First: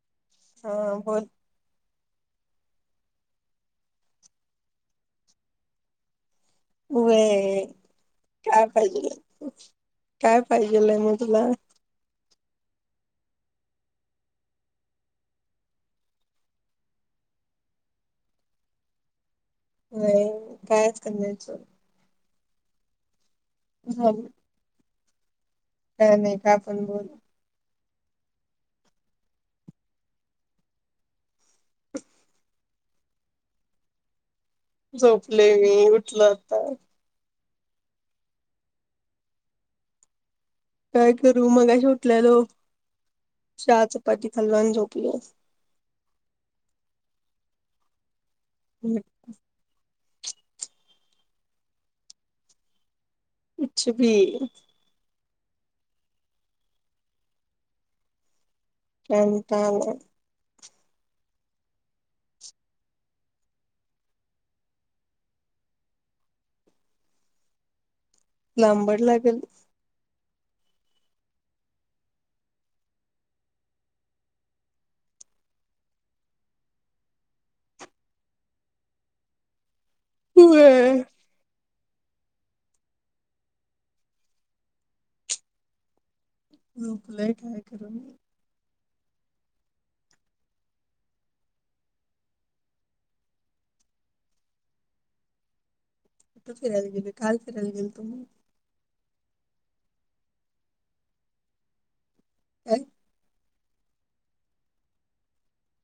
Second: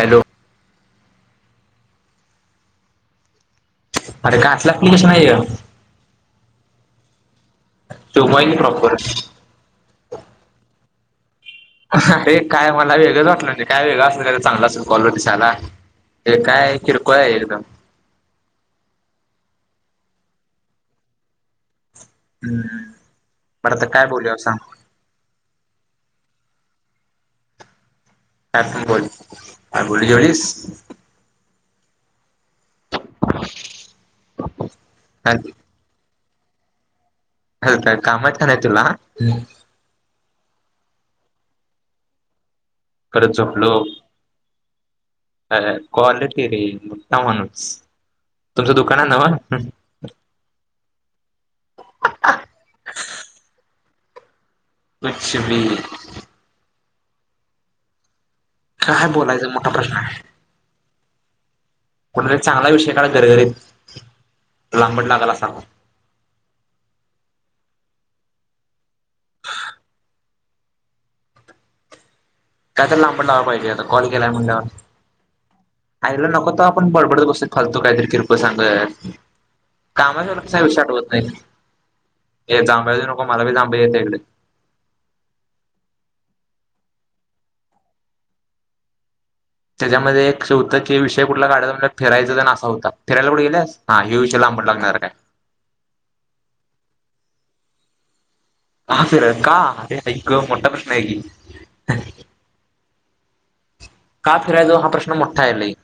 Hello. हा बोल. अरे! काटलं अप्लिकेशन ह्यो? वे काय प्रॉपर पाहिजे? काय पाहिजेलंय मग तुला? अरे! काय मला वेगळंच वाटलं. नाही काय वेगळं असेल का चांगलं असेल कॉल दिसायला. हे काय... किरकोळ आहे एकदम. नाही. कायच करण्याचचं. हम्म. बरं आता काय बोलूया सांग? काय नाही.. कायं आपण बोलू. हा तू बोल. [unintelligible] [inaudible] झोपले मी. उठलं आता. हल... कायं कामा आहेत का नाही तुला? काय करू... मगाशी उठलेलो. परत झोपलो चहा चपाती खालो आणि झोपलो. अ, क्वालिटी [unintelligible] माणूस. तुमचं दुकान हाय न्हवं? [inaudible] अछ बी.. लक्ष्मी. काय बोलायचा कंटाळा मोठा प्रश्न आलाय आहे? चांगला विषय का गरगरीत.. लांबड लागाल असा. [inaudible] लांबड लागेल. काय तर लांबड लावायला पाहिजे. आता कॉल केलाय म्हंटल्यावर. आईला नको तवा.. आपण बडबडत बसतोय फालतू काहीतरी किरकोळ सांगत. कामाच्या वक्ताला विषयं व्हय आठवत नाही. हे जांभल्या देऊ नको. मला बी जांभल्या येतत इकडे. रोकलाय काय करू? त्याच्यामध्ये एक होतं की... विषय कुठला काढायचा म्हण... फिरायचा ते असा होता. फिरायला कुठे गेल्यास... हा हे विषय लाव. म्हटल लागणार काय. कुठ फिरायला गेलेलो... काल फिरायला गेलतो. तुमही- का? [unintelligible] आई गं मोठा प्रश्न आहे की. अ.. का... फिरायला जाऊ हा प्रश्न मोठा आहे की लयं...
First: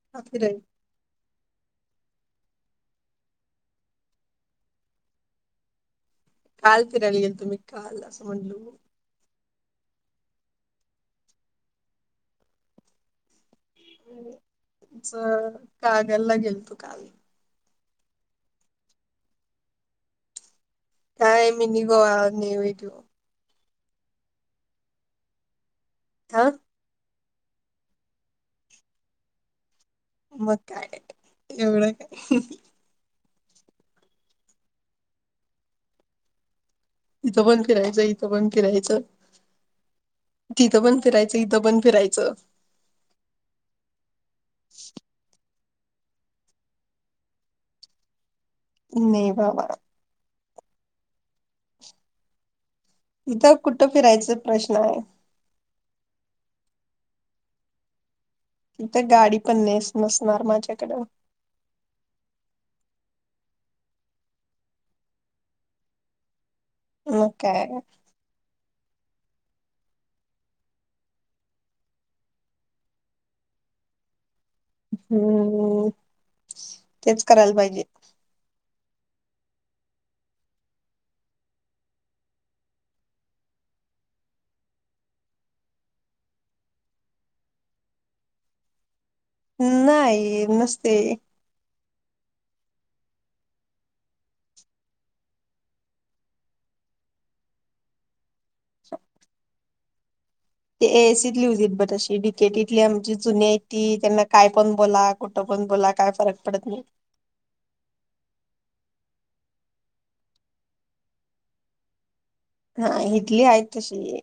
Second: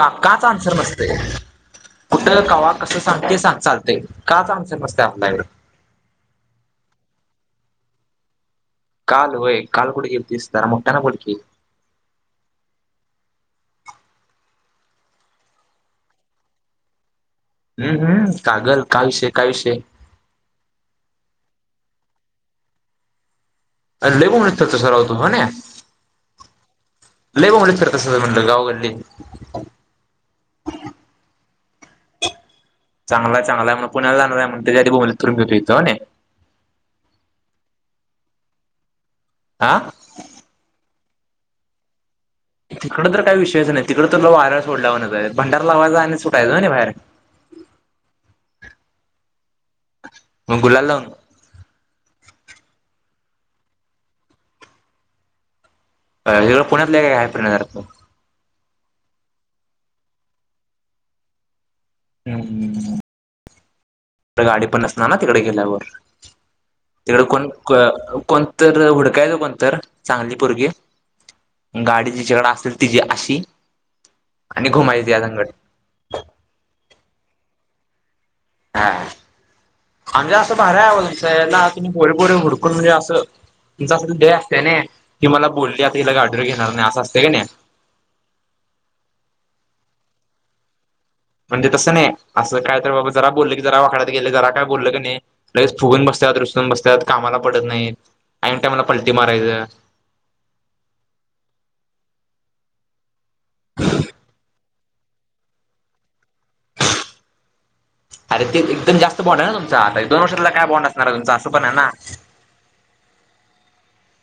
का काच आन्सर नसतेय. कुठ.. कवा.. कसं.. ते सांग चालतंय. काचं आनसर कस काय म्हणता येईल. काल फिरायला गेलतो मी काल असं म्हंटलो. कालं वी... काल कुठं गेलतीस.. जरा मोठयानं बोल की... चं कागलला गेलतो काल. हम्म... हम्.. कागल काय विषय.. काय विषय.. काय मिनि गोवा [unintelligible] अरे [unintelligible] [unintelligible] [unintelligible] ह. लय बोंबलत फिरत असतेस तू गाव गल्ली.... मग काय एवढं काय.. चांगला चांगला आहे म्हण... पुण्याला जाणार आहे म्हण... त्याच्या आधी घे बोंबलत फिरून इथं. इथं पण फिरायचं... इथं पण फिरायचं.. हा तिथं पण फिरायचं. इथं पण फिरायचं तिकडं तर काय विषयच नाही तिकडं तर वाऱ्याला सोड लावूनच आहे भंडारा लावायचा आणि सुटायच हानी बाहेर नाही बाबा मग गुलाल लावून इथं कुठं फिरायच प्रश्न आहे हिकडं पुण्यात काय काय हाय फिरण्यासारखं. तिथं गाडी पण नस नसणार माझ्याकडं ह ह ह. गाडी पण नसणार ना तिकडे गेल्यावर तिकडे मग कोण काय क कोणतं तिथ हुडकायच कोन तर चांगली पोरगी गाडी जिच्याकडे असेल तिची अशी आणि घुमायची त्या संगट हम्म तेच करायला पाहिजे. हा. म्हणजे असं बाबा तुमच एकट असून पोरीपोरी हडकून म्हणजे असं तुमच अस लई असतय नई की मला बोलली आता तिला गाडीवर घेणार नाही असं असतय की नाही. [unintelligible] नाही नसते. म्हणजे तसं नाही असं काय तर बाबा जरा बोललं की जरा वाकड्यात गेले जरा काय बोललं की नाही लगेच फुगून बस त्यात रुसून बसत्यात कामाला पडत नाहीत आईन टायमाला पलटी मारायचं. ते ए एसी तली हुतीत बर तशी डि के टी तली आमची जुन्यातली ती त्यांना काय पण बोला कुठं पण बोला काय फरक पडत नाही. अरे ते एकदम जास्त बॉन्ड आहे ना तुमचा आता दोन वर्षातला काय बॉन्ड असणार तुमचा असं पण आहे ना. नाही ईथली आहेत तशी.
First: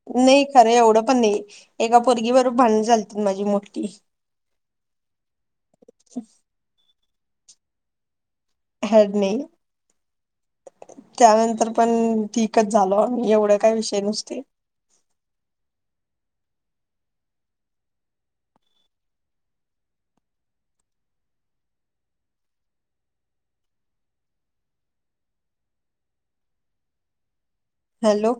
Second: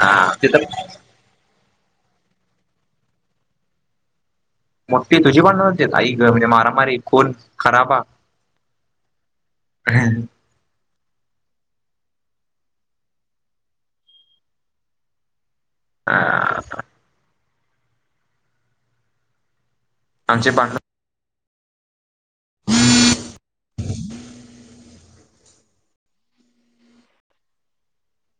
हा नाही ते तर खरं एवढं पण नाही एका पोरगी बरोबर भांडण झालतीत माझी मोठी मोठी तुझी भांडणं झालतीत आई ग म्हणजे मारामारी खून खराबा हॅड नाही. त्यानंतर पण ठिकच झाल एवढे काय विषय नसतोय. [unintelligible] [unintelligible] आमचे भांडणं हॅलो.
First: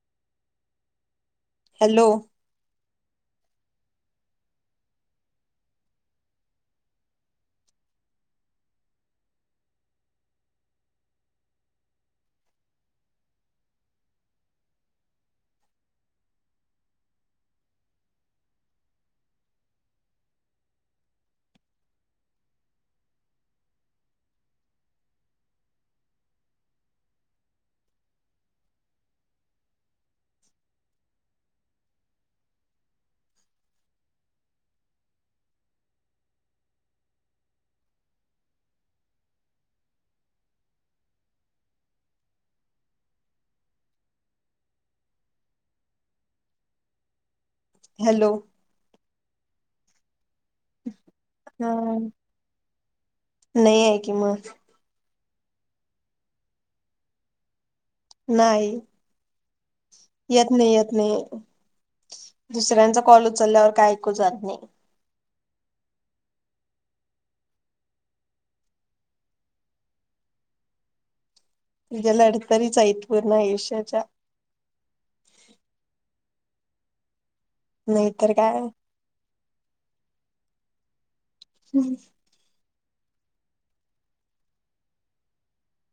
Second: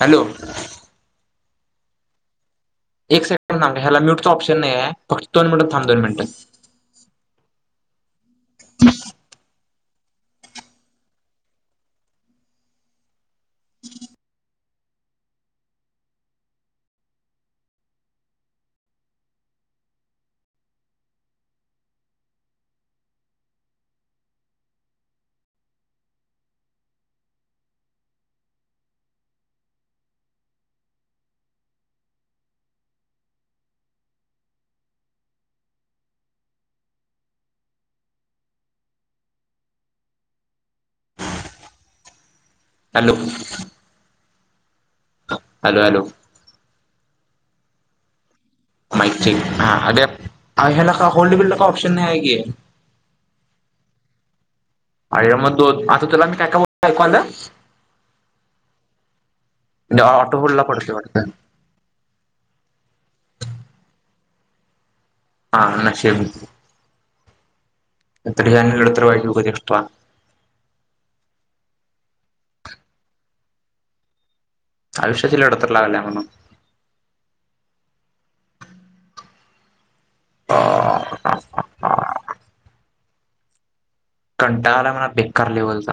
हॅलो. हॅलो. एक सेकंड थांब ह्याला म्यूटचा ऑप्शन नाही आहे फक्त दोन मिनट थांब दोन मिनिटं. Hello. Hello hello. Hello. Mic check हा आल्या. अ ह्याला का होल्ड बिल्ड का हा ऑप्शन नाही आहे की. नाही आहे की मग आयला मग तो आता त्याला आण काय काय ऐकू आल. नाही. ऑटो येत होल्डला नाही येत पडतोय वाटतं नाही दुसऱ्यांचा कॉल उचलल्यावर काय ऐकू जात नाही. हा अशी हाय मग तुझ आता काय अणि ही लडतर आली म्हणायची एक्श्ट्रा तुझ्या लडतरीच आहेत पूर्ण आयुष्याच्या. आयुष्याची लडतर लागल्या म्हणून नाहीतरी काय. [unintelligible] हम्म. कंटाळाला मला बेकारले बोलचा.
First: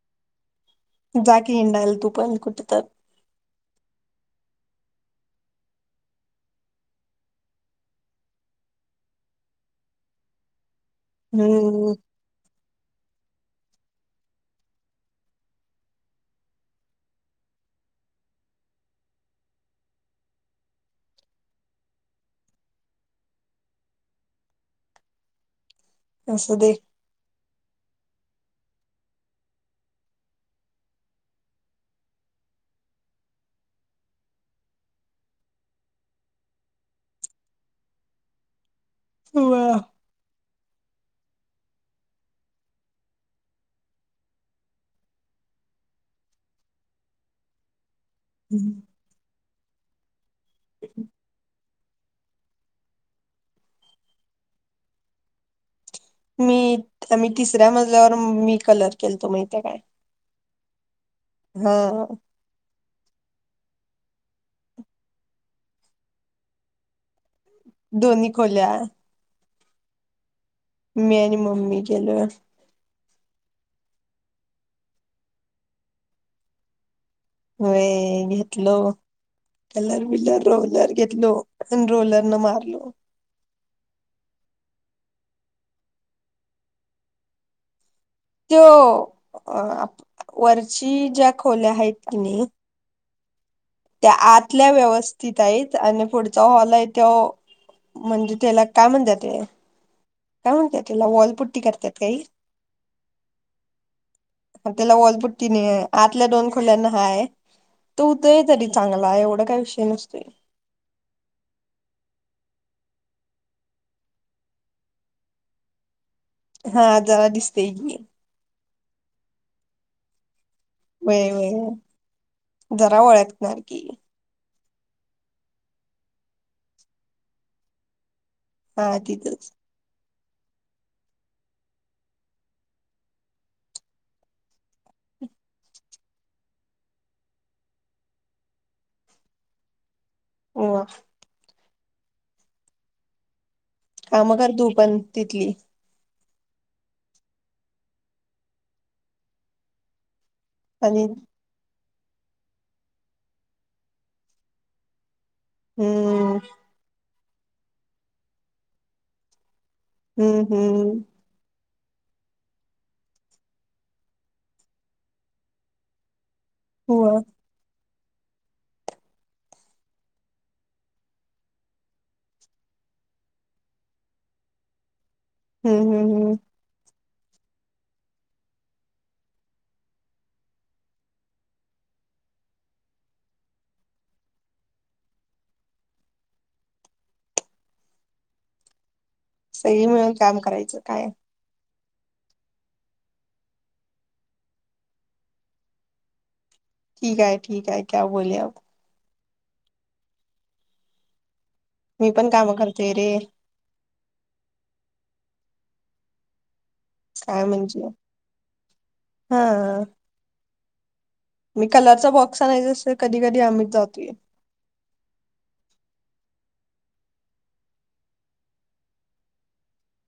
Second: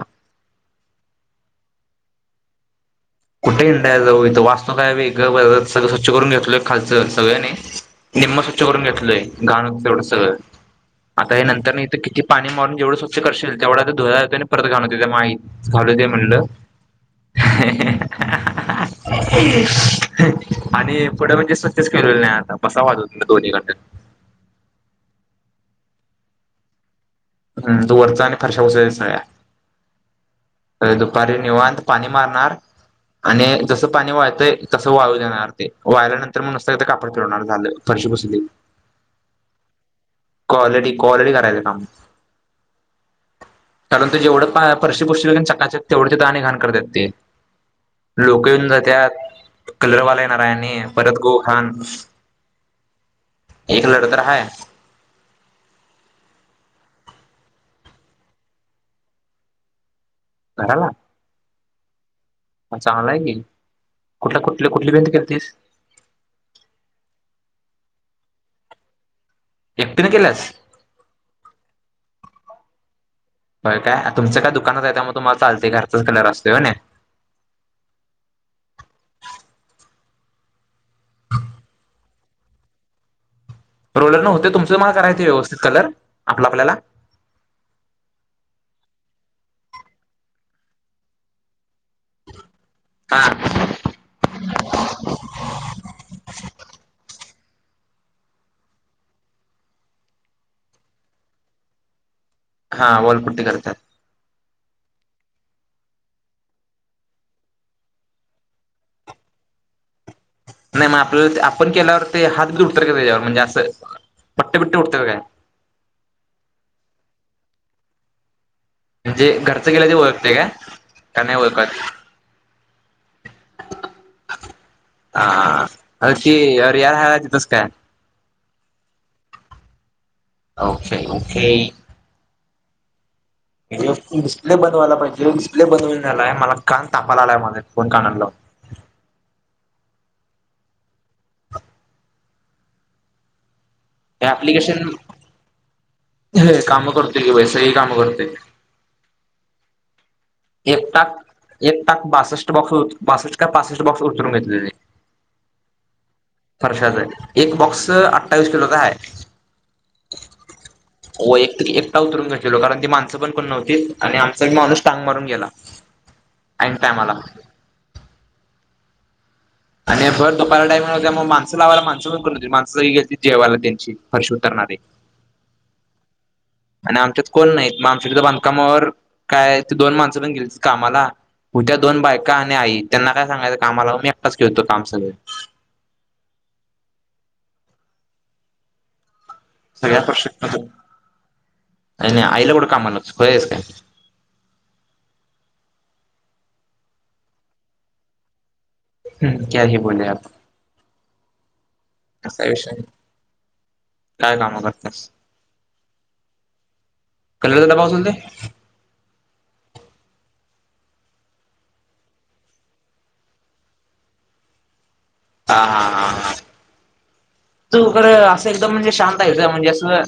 जाकी हिंडायल तू पण कुठ तर कुठे इंडा जाऊ इथं वाचतू काय वेग सगळं स्वच्छ करून घेतोय खालंच सगंळयाने निम्म स्वच्छ करून घेतलंय गाण तेवढं सगळं आता हे नंतर हम्म इथं किती पाणी मारून जेवढं स्वच्छ करशील तेवढा आ धु आणि परत घाल माही घाल ते म्हणलं [unintelligible] आणि पुढं म्हणजे स्वचछच केेळलेले नाही आता कसा वाजव दोन्ही कंडे असस दे हम तू वरचा आणि फारशा उसाय सगळ्या अरे दुपारी निवत पाणी मारणार आणि जसं पाणी वाळतंय तसं वाळू देणार ते वाळल्यानंतर म नसत कापड फिरणार झालं अशुभसथिती ह क्वालिटी क्वालिटी करायच काम कारण तू जेवढं परसे पुोरशील का तेवढ घ करत ते लोक येऊन जात कलरवाल्या न भरत गोान एक लढत ह मी आमही तिसऱ्या मजल्यावर मी कलर केलतो माहिित काय हा हा हा चांगला आहे की कुठला कुठल्या कुठली बेंती के तस [unintelligible] दोन्ही खोल्या एकटीने केल्याच मी आणि मम्मी केलो हो काय तुमचं काय दुकानात आहे त्या म तुम्हाला चालतेय घरचाच कलर असतोय हो ना वे घेतल कलर बलर रोलर घेतलो आणि रोलर न मारलो रोलर न होते तुमचं मला करायचे व्यवस्थित कलर आपला आपल्याला तो वरची ज्या खोल्या आहेत कि नाही हा त्या आतल्या व्यवस्थित आहेत आणि पुढचा हॉल आहे त म्हणजे त्याला काय म्हणतात ते काय म्हणतात त्याला वॉलपट्टी करतात काही हा वलपुट्टी करतात त्याला ओलपुट्टी नाही आहे आतल्या दोन खोल्यांना हाय तो उदय तरी चांगला आहे एवढा काय विषय नसतो नाही मग आपल्याला आपण केल्यावर ते हात बी उत का त्याच्यावर म्हणजे असं पट विट उत काय हा जरा दिसते ग म्हणजे घरचं गेलं ते ओळखते का वेळ नाही वेळ ओळखत जरा ओळखणार की हा अ कीर यार हयची तुस काय हा तथच ओके ओके म्ह डिस्प्ले बनवायला पाहिजे डिस्प्ले बनवून झालाय मला कान तापा ला आलाय माझ्या फोन कानाला [unintelligible] होवा हा हे मग कर तू ऍप्लिकेशन पण तिथली हे काम करते कि वैस ह काम करते एकता आणि एक बासष्ट बॉक्स बासष्ट का पासष्ट बॉक्स उतरून घेतले ते हम्म फर्शच एक बॉक्स अठ्ठावीस किलोचा आहे हम्म हम्म वैयक्तिक एकटा उतरून घलो कारण ती माणसं पण कोण नव्हतीत आणि आमचा माणूस टांग मारून गेला आईन हो टायमाला. आणि भर दुपारला टाईम हो. त्या मग माणसं लावायला माणसं पण करून होती माणस गेलीती जेवायला त्यांची फर्श उतरणार. [unintelligible] हम्म हम् हम् आणि आमच्यात कोण नाहीत. मग आमच्या बांधकामावर काय, ते दोन माणसं पण गेलती कामाला. उद्या दोन बायका आणि आई, त्यांना काय सांगायचं कामाला मी एकटाच केलतो काम सगळ. [inaudible] सगळे मिळून काम करायचं काय, ये नाही आईला कुठं कामाला लावतीस खुळी आहेस काय. ठीक आहे, ठीक आहे क्या बोले आप. [unintelligible] कसा मी पण कामं विषय आहे, करते रे काय काम करत्यास. काय म्हणजे [unintelligible] हा.. मी कलरचा बॉक्स आणायचा असतोय, कधी कधी आम्हीच जातोय. हा हा हा हा. तू इकडं, असं एकदम म्हणजे शांत आहेस म्हणजे असं,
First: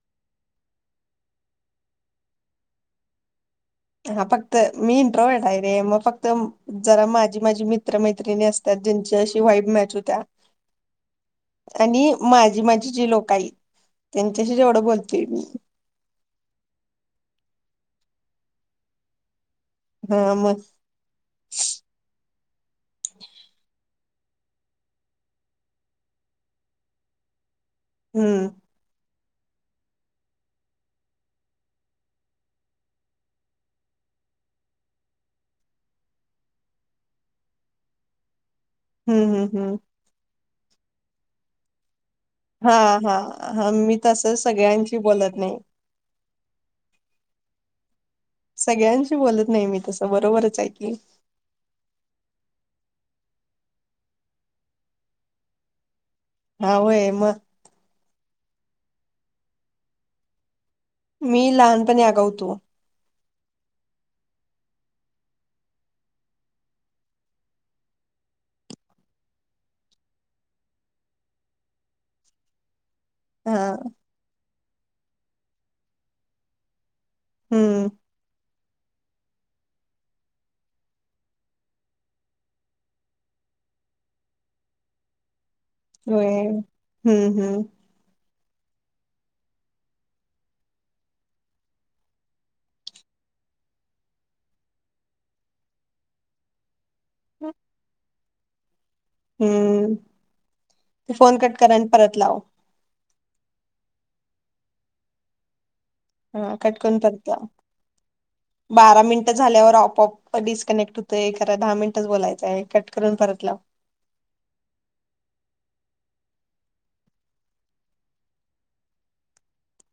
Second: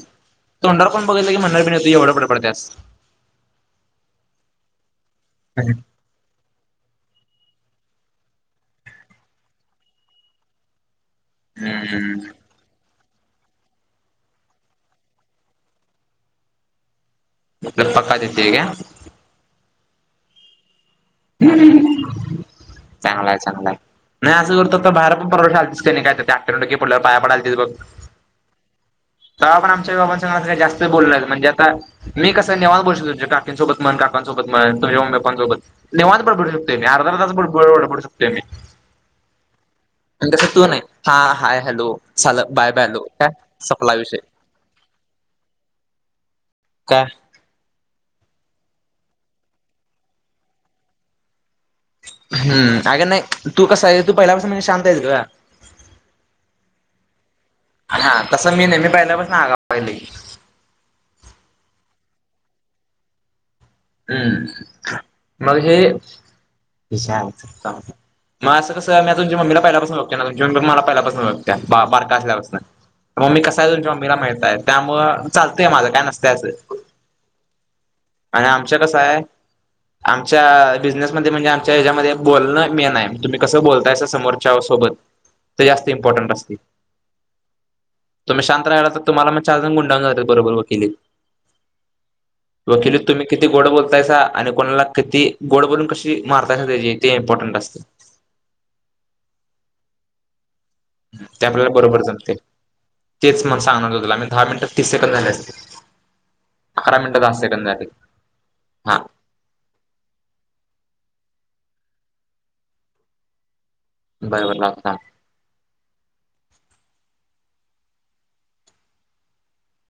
तोंडावर कोण बघितला की, म्हणार बी नाही तू एवढं बडबडत्यास. हा फक्त मीट्रडा आहे, रे मग फक्त जरा माझी माझी मित्र मैत्रिणी असत्यात, ज्यांची अशी व्हाईब मॅच होत्या. आणि हम्म माझी माझी जे लोक आहेत, त्यांच्याशी जेवढं बोलतोय मी. [unintelligible] हा मग चांगलाय चांगलाय. [unintelligible] हम्म. तवा पण आमच्या आई बाबां संग जास्त बोलन म्हणजे आता मी कसं निवांत बसलोय काकीसोबत म्हण. काकांसोबत म्हण [unintelligible] निवांत बडबडू शकतोय, अर्धा तास बडबडू शकतोय मी. हम्म हम्म हम्म तसा तो नाही, हा हाय हॅलो. साल बाय हा बाय हॅलो हा काय हा सपला मी विषय तस सगळ्यांशी बोलत नाही. का, सगळ्यांशी बोलत नाही. मी तसं बरोबरच हाय की, हम्म.. अगं नाही तू कस आहे, तू पहिल्यापासून शांत आहेस गं. हा होय मग. आ.. तसं मी नेहमी पहिल्यापासून आगाव आहे. लई मी लहानपणी आगाव होत हम मग हे [unintelligible] मग असं कसं मी तुमच्या मम्मीला पहिल्यापासून बघतोयना तुमची मम्मी मला पहिल्यापासून ओळख त्या बारक असल्यापासन. मग मी हा कसा आहे. तुमच्या मम्मी ला माहिताय त्यामुळं चालतंय माझं काय नसतय असं. हम्म. हे कसाय. आमच्या बिझनेसमध्ये म्हणजे, आमच्या हेच्यामध्ये बोलणं मेन आहे. तुम्ही कसं बोलतायस समोरच्या सोबत ते जास्त होय. इम्पॉर्टंट असते. हम्म हम्म तुम्ही शांत राहियला. तर तुम्हाला मग चार जण गुंडाळून जात्यात बरोबर वकिली. वकिली तुम्ही, किती गोड बोलतायसा, आणि कोणाला किती गोड बोलून कशी मारतायसा तिची, ते इम्पॉर्टंट असते. हम्म.. ते फोन कट आपल्याला करा, आणि बरोबर परत जमते. लाव. तेच मग सांगणार होतो, तुला मी दहा मिनटात तीस सेकंद झाली असतील. हा कट करून अकरा मिनिटं परत दहा लाव. सेकंद झाले. हा बारा मिनिट झाल्यावर ऑप, ऑप डिस्कनेक्ट होत एक खरा दहा मिनिटच बोलायचं आहे कट करून परत लाव बरोबर लावत थांब